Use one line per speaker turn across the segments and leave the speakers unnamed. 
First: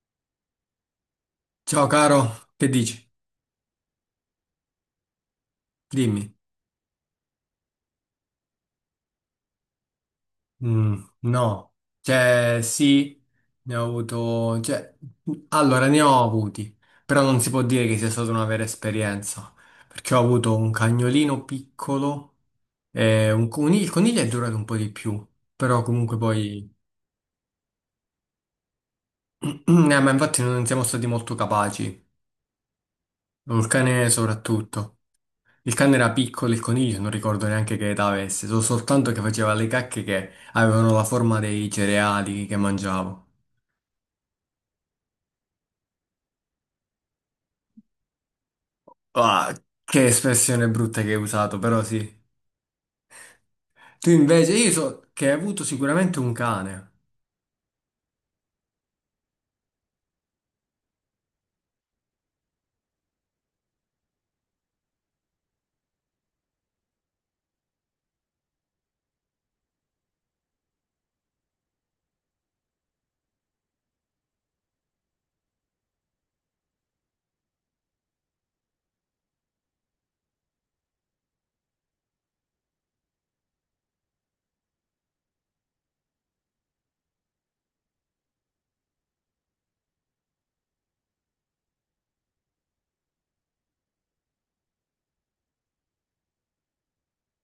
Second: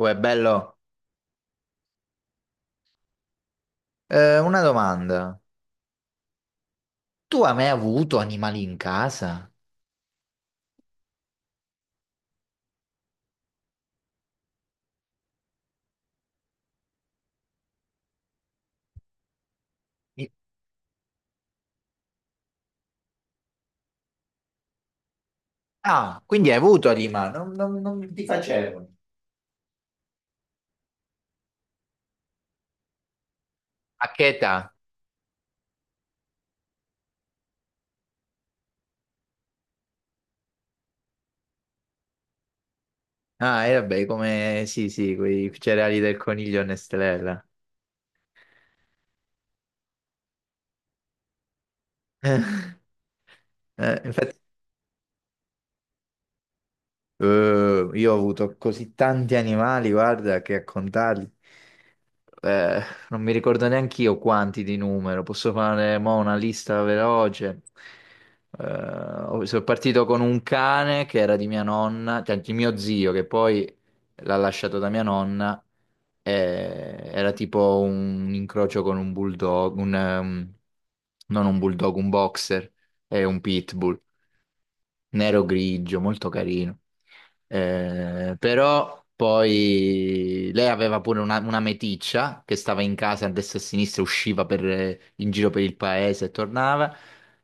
Uè, bello.
Ciao caro, che dici?
Una domanda.
Dimmi.
Tu hai mai avuto animali in casa?
No, cioè sì, ne ho avuto, allora ne ho avuti, però non si può dire che sia stata una vera esperienza, perché ho
I-
avuto un cagnolino piccolo e un coniglio. Il coniglio è durato un po' di più, però comunque
Ah, quindi hai
poi,
avuto animali? Non ti facevo.
eh, ma infatti non siamo stati molto capaci, il
A
cane
che età?
soprattutto. Il cane era piccolo, il coniglio non ricordo neanche che età avesse, so soltanto che faceva le cacche che avevano la forma dei cereali che mangiavo.
Ah, e vabbè, come sì, sì, quei cereali del coniglio Nestrella.
Ah, che espressione brutta che hai usato, però sì. Tu
Infatti,
invece, io so che hai avuto sicuramente un cane.
io ho avuto così tanti animali, guarda, che a contarli. Eh, Non mi ricordo neanche io quanti di numero, posso fare mo, una lista veloce. Sono partito con un cane che era di mia nonna, cioè di mio zio, che poi l'ha lasciato da mia nonna. Era tipo un incrocio con un bulldog, non un bulldog, un boxer e un pitbull nero grigio, molto carino. Però poi lei aveva pure una meticcia che stava in casa a destra e a sinistra, usciva in giro per il paese e tornava.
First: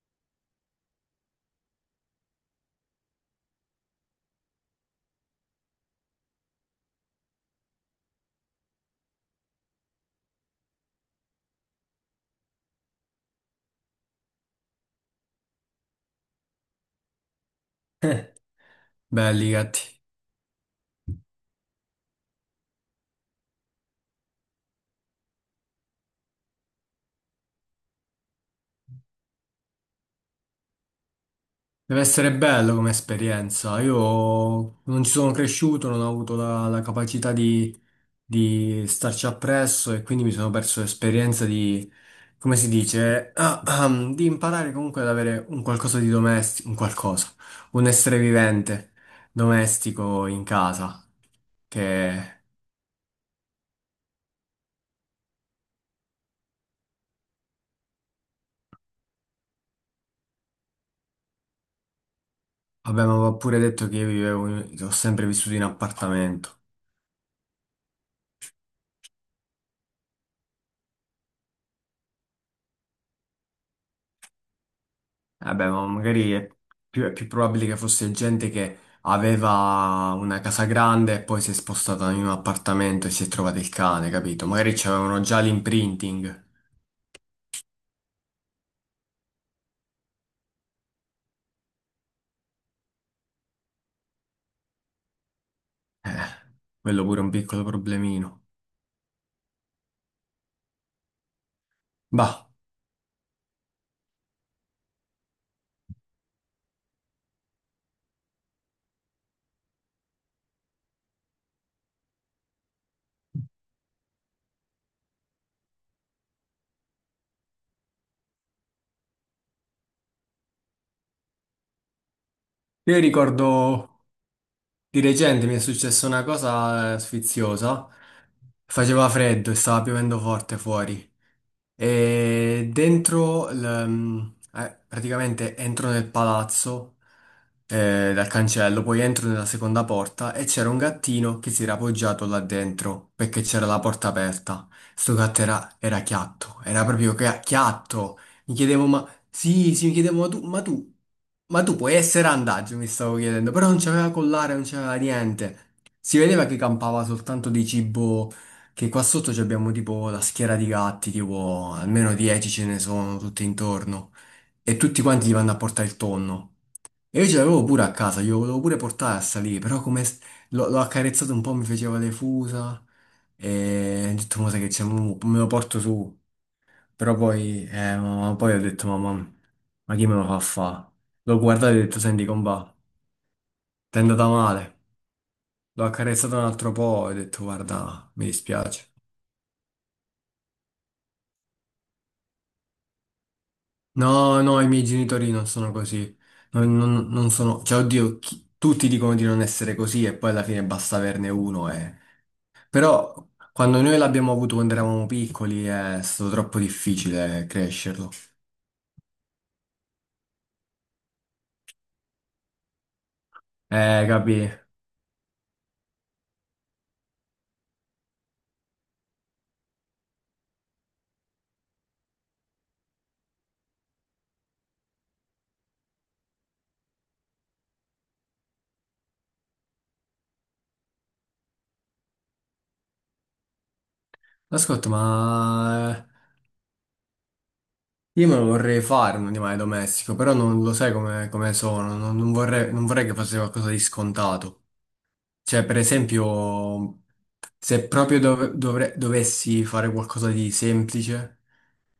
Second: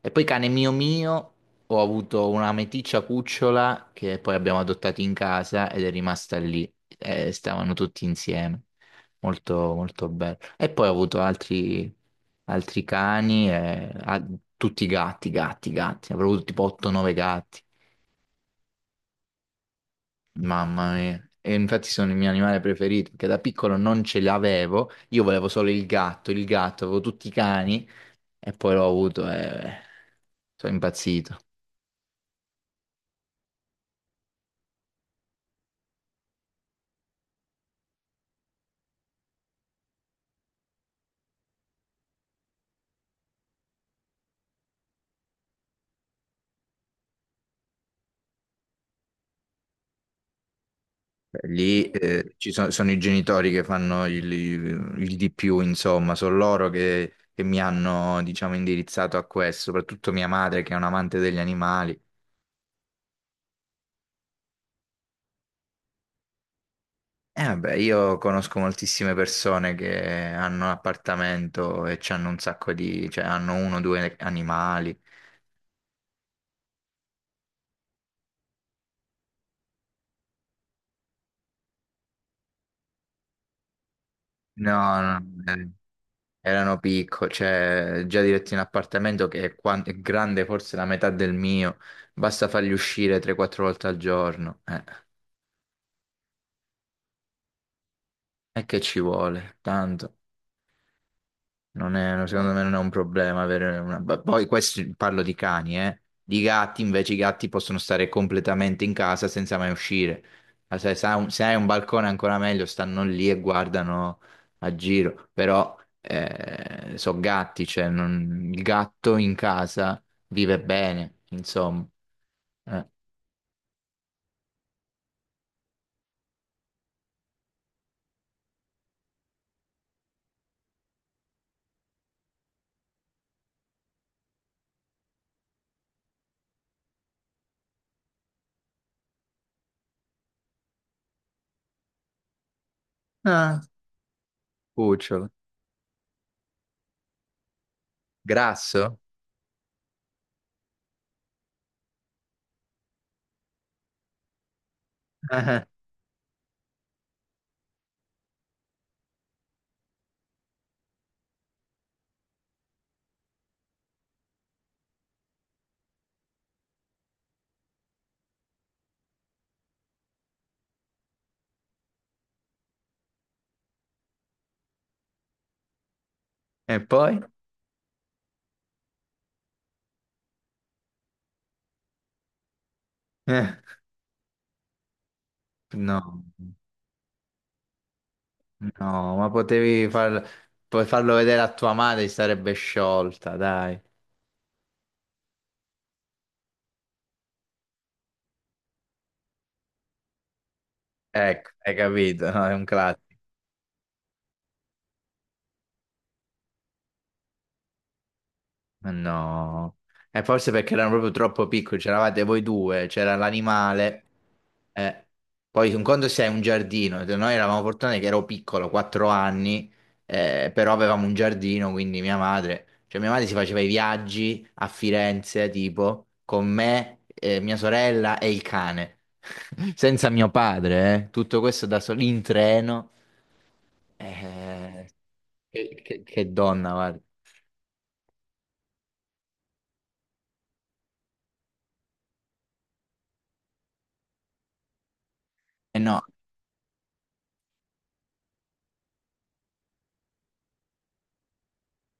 E poi cane mio mio, ho avuto una meticcia cucciola che poi abbiamo adottato in casa ed è rimasta lì. Stavano tutti insieme. Molto, molto bello. E poi ho avuto altri cani, tutti gatti, gatti, gatti. Avrò avuto tipo 8-9 gatti.
Belli i gatti.
Mamma mia. E infatti sono il mio animale preferito, perché da piccolo non ce l'avevo, io volevo solo il gatto, avevo tutti i cani e poi l'ho avuto e sono impazzito.
Deve essere bello come esperienza. Io non ci sono cresciuto, non ho avuto la capacità di starci appresso e quindi mi sono perso l'esperienza di, come si dice, di imparare comunque ad avere un qualcosa di domestico, un qualcosa, un essere vivente domestico in casa.
Lì,
Che
sono i genitori che fanno il di più, insomma, sono loro che mi hanno, diciamo, indirizzato a questo, soprattutto mia madre che è un amante degli animali.
abbiamo pure detto che io vivevo, ho sempre vissuto in appartamento.
E vabbè, io conosco moltissime persone che hanno un appartamento e ci hanno un sacco di, cioè hanno uno o due animali.
Vabbè, ma magari è più probabile che fosse gente che aveva una casa grande e poi si è spostata in un appartamento e si è trovata il cane, capito? Magari
No, no,
c'avevano già
eh,
l'imprinting.
erano piccoli, cioè già diretti in appartamento che è, è grande forse la metà del mio, basta farli uscire 3-4 volte al giorno,
Eh, quello pure è un piccolo problemino.
e che ci vuole, tanto. Non è- No,
Bah,
secondo me non è un problema avere una, poi questi, parlo di cani, eh. Di gatti, invece i gatti possono stare completamente in casa senza mai uscire. Ma se hai un balcone ancora meglio, stanno lì e guardano a giro. Però, sono gatti, cioè il gatto in casa vive bene, insomma. Eh.
io ricordo di recente mi è successa una cosa sfiziosa. Faceva freddo e stava piovendo forte fuori. E dentro, praticamente entro nel palazzo dal cancello, poi entro nella seconda porta e c'era un gattino che si era appoggiato là dentro perché
Ah,
c'era la porta aperta. Sto
cucciolo.
gatto era chiatto, era proprio chiatto. Mi chiedevo,
Grasso?
ma sì, sì, mi chiedevo, ma tu puoi essere andaggio, mi stavo chiedendo, però non c'aveva collare, non c'aveva niente. Si vedeva che campava soltanto di cibo, che qua sotto ci abbiamo tipo la schiera di gatti, tipo almeno 10 ce ne sono tutti intorno. E tutti quanti gli vanno a portare il tonno. E io ce l'avevo pure a casa, glielo volevo pure portare a salire, però l'ho accarezzato un po', mi faceva le fusa. E ho detto, ma sai che c'è, mo me lo porto su.
E
Però
poi?
poi, ma poi ho detto, mamma, ma chi me lo fa fa? L'ho guardato e ho detto, senti, comba,
Eh,
ti è andata male. L'ho
No.
accarezzato un altro po' e ho detto, guarda, mi dispiace.
No, puoi farlo vedere a tua madre, si sarebbe sciolta, dai.
No, no, i miei genitori non sono così. Non sono, cioè, oddio, tutti dicono di non essere così e poi alla fine basta averne
Ecco,
uno.
hai
E...
capito, no? È un classico.
Però quando noi l'abbiamo avuto quando eravamo piccoli, è stato troppo difficile crescerlo.
No, e forse perché erano proprio troppo piccoli, c'eravate voi due, c'era l'animale.
Capì?
Eh, Poi un conto se hai un giardino, noi eravamo fortunati che ero piccolo, 4 anni, però avevamo un giardino, quindi mia madre, cioè mia madre si faceva i viaggi a Firenze, tipo, con me, mia sorella e il cane, senza mio padre, eh. Tutto questo da soli in treno, eh,
Ascolta,
che,
ma
che- che donna, guarda.
io me lo vorrei fare un animale domestico, però non lo sai come, come sono. Non vorrei, non vorrei che fosse qualcosa di scontato. Cioè, per
Eh no.
esempio, se proprio dovessi fare qualcosa di semplice,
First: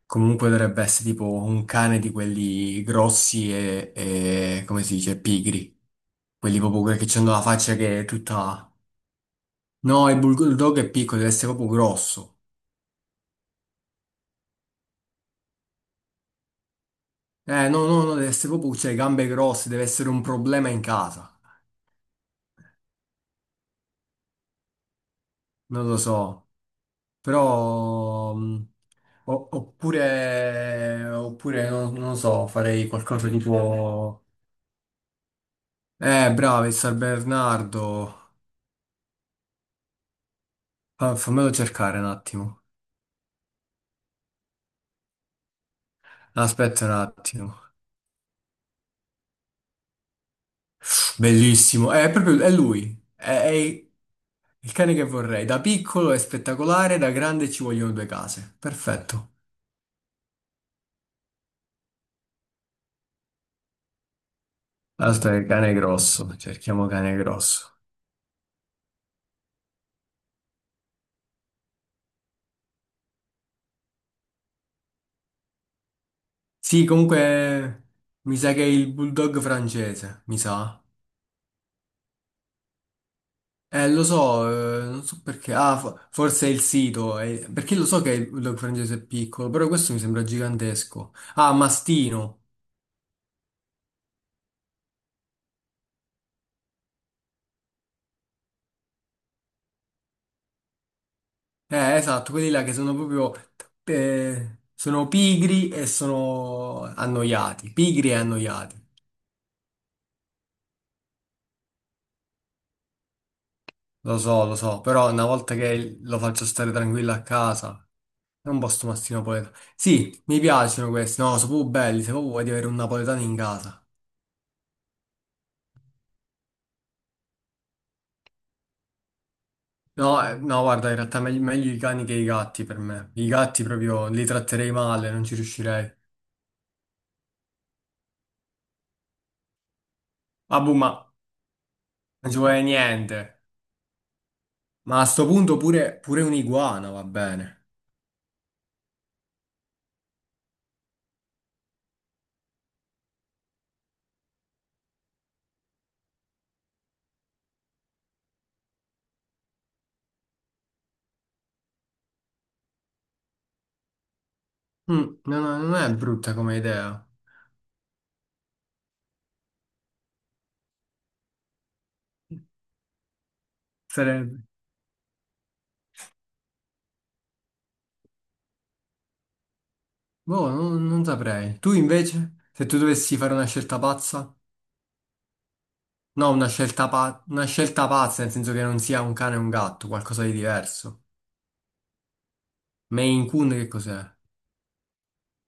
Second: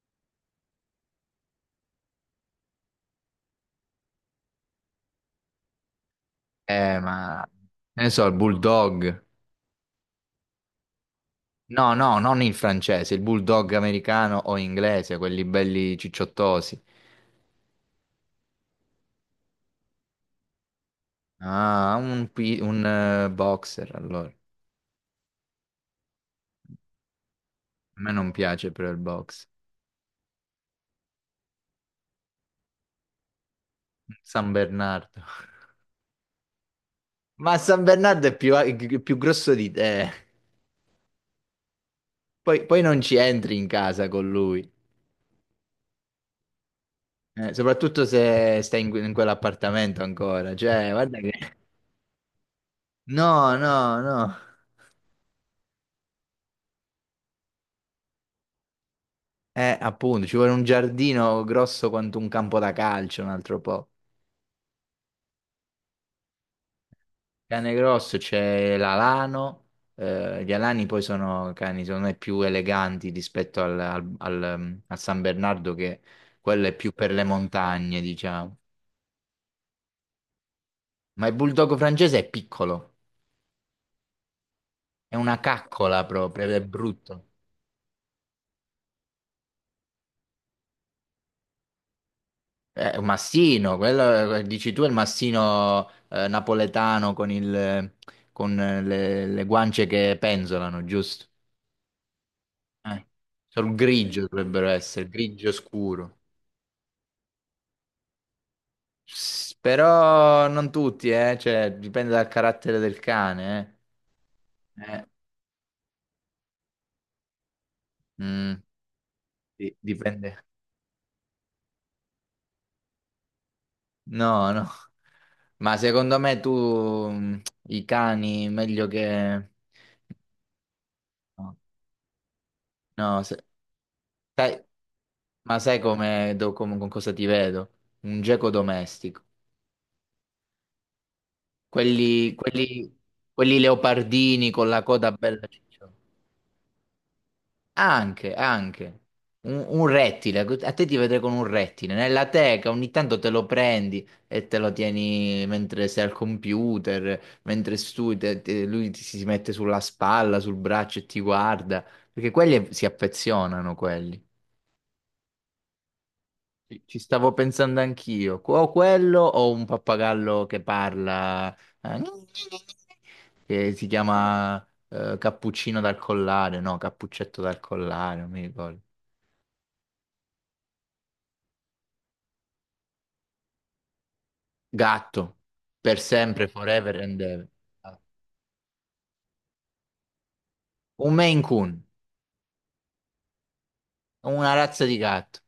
comunque dovrebbe essere tipo un cane di quelli grossi e, come si dice, pigri. Quelli proprio che c'hanno la
Ma
faccia che
che
è
ne so, il
tutta...
bulldog.
No, il bulldog è piccolo, deve essere proprio
No, no,
grosso.
non il francese, il bulldog americano o inglese, quelli belli cicciottosi.
No, no, no, deve essere proprio, cioè, gambe grosse, deve essere un problema in casa.
Ah, un, boxer allora. A
Non lo so,
me non
però...
piace però il box.
Oppure, oppure non lo so, farei qualcosa tipo...
San Bernardo.
Bravo, il San
Ma San Bernardo
Bernardo.
è più grosso di te.
Fammelo cercare un attimo.
Poi non ci entri in casa con lui.
Aspetta un attimo.
Soprattutto se stai in, in quell'appartamento ancora. Cioè, guarda che.
Bellissimo. È lui.
No,
È
no, no.
il cane che vorrei. Da piccolo è spettacolare, da grande ci vogliono due case. Perfetto.
Appunto, ci vuole un giardino grosso quanto un campo da calcio, un altro po'.
Aspetta, il cane grosso. Cerchiamo cane
Cane
grosso.
grosso c'è l'alano, gli alani poi sono cani, secondo me, più eleganti rispetto al San Bernardo, che quello è
Sì,
più per le
comunque
montagne,
mi sa
diciamo.
che è il bulldog francese, mi sa.
Ma il bulldog francese è piccolo,
Lo so, non
è
so
una
perché. Ah,
caccola proprio,
forse è
ed
il
è
sito,
brutto.
perché lo so che il log francese è piccolo, però questo mi sembra gigantesco. Ah, mastino.
È un mastino, quello, dici tu è il mastino, napoletano con le guance che penzolano, giusto?
Esatto, quelli là che sono
Eh,
proprio
Sono grigio dovrebbero essere,
sono
grigio
pigri e
scuro.
sono annoiati, pigri e annoiati.
Però non tutti, cioè, dipende dal carattere del cane,
Lo so,
eh. Eh,
però una volta che lo faccio stare tranquillo a casa, è un
mm,
posto mastino napoletano. Sì,
Dipende.
mi piacciono questi, no, sono proprio belli, se proprio vuoi di avere un napoletano in casa.
No, no. Ma secondo me tu, mm, i cani meglio che.
No, no, guarda, in realtà meglio,
No,
meglio i cani che i gatti per me.
no,
I gatti proprio li
sai-
tratterei male, non ci
ma sai
riuscirei.
con cosa ti vedo? Un geco domestico.
Ah, boh, ma non
Quelli,
ci vuole
quelli,
niente.
quelli leopardini con la
Ma a
coda
sto
bella
punto
ciccia.
pure, pure un'iguana va bene.
Anche, anche. Un rettile, ecco, a te ti vedrei con un rettile, nella teca ogni tanto te lo prendi e te lo tieni mentre sei al computer, mentre studi, lui ti, si mette sulla spalla, sul braccio e ti guarda, perché quelli si affezionano, quelli.
Mm, no, no, non è brutta come
Ci
idea.
stavo pensando anch'io. O quello o un pappagallo che parla, eh, che si
Sarebbe.
chiama, cappuccino dal collare, no, cappuccetto dal collare, non mi ricordo.
Boh, non saprei. Tu invece, se tu dovessi fare una scelta pazza?
Gatto, per
No,
sempre,
una scelta,
forever and
una
ever.
scelta pazza, nel senso che non sia un cane e un gatto, qualcosa di diverso.
Un Maine Coon,
Maine Coon che cos'è?
una razza di gatto,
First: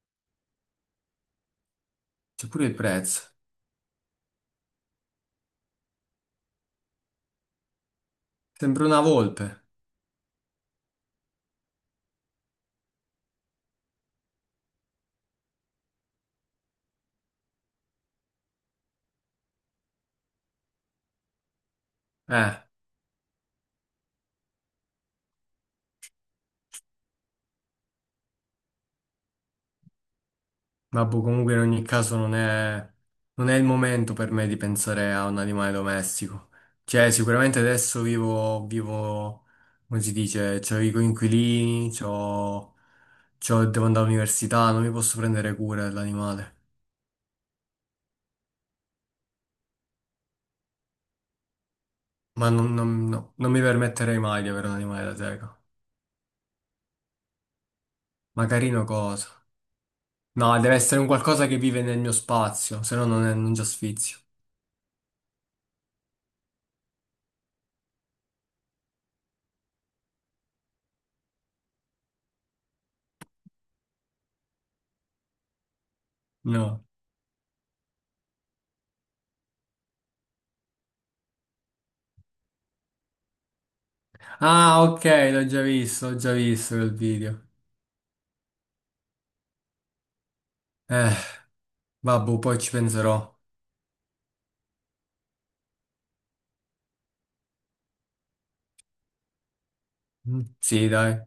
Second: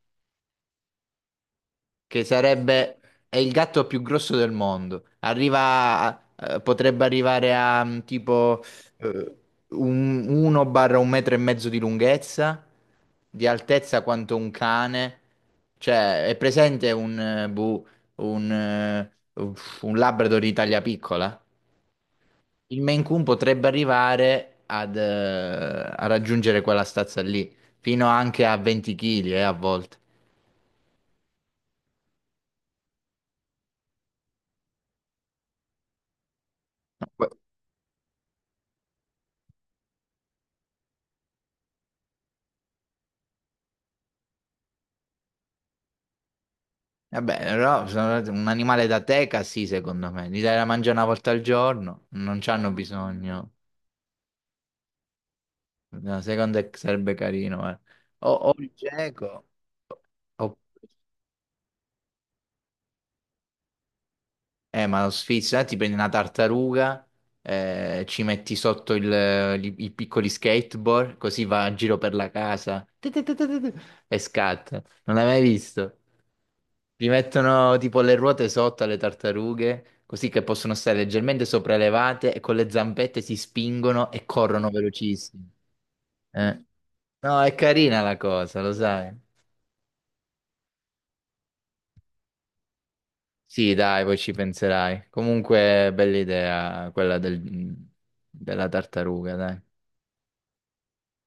che
C'è pure il
sarebbe,
prezzo.
è il gatto più grosso del mondo. Arriva, potrebbe arrivare a, tipo,
Sembra una
eh,
volpe.
un 1 barra un metro e mezzo di lunghezza, di altezza quanto un cane. Cioè, è presente un, un, eh, un Labrador di taglia piccola?
Eh.
Il Maine Coon potrebbe arrivare a raggiungere quella stazza lì, fino anche a 20 kg, a volte.
Vabbè, comunque in ogni caso non è il momento per me di pensare a un animale domestico. Cioè,
Poi-
sicuramente adesso vivo, come si dice, c'ho i coinquilini, devo andare all'università, non mi posso prendere cura dell'animale.
Vabbè, però, un animale da teca, sì, secondo me. Gli dai da mangiare una volta al giorno, non c'hanno
No,
bisogno.
non mi permetterei mai di avere un animale da teca.
No, secondo me sarebbe carino, eh. O,
Ma
o il
carino cosa?
geco. o-
No, deve essere un qualcosa che vive nel mio spazio, se no non già sfizio.
Ma lo sfizi, là ti prendi una tartaruga, ci metti sotto i piccoli skateboard, così va a giro per la casa. Ti, e scatta. Non l'hai mai visto?
No.
Gli mettono tipo le ruote sotto alle tartarughe, così che possono stare leggermente sopraelevate e con le zampette si spingono e corrono
Ah, ok,
velocissimi.
l'ho già
Eh.
visto quel video.
No, è carina la cosa, lo sai.
Eh. Vabbè, poi ci penserò.
Sì, dai, poi ci penserai. Comunque, bella idea quella della tartaruga, dai.
Mm, sì, dai.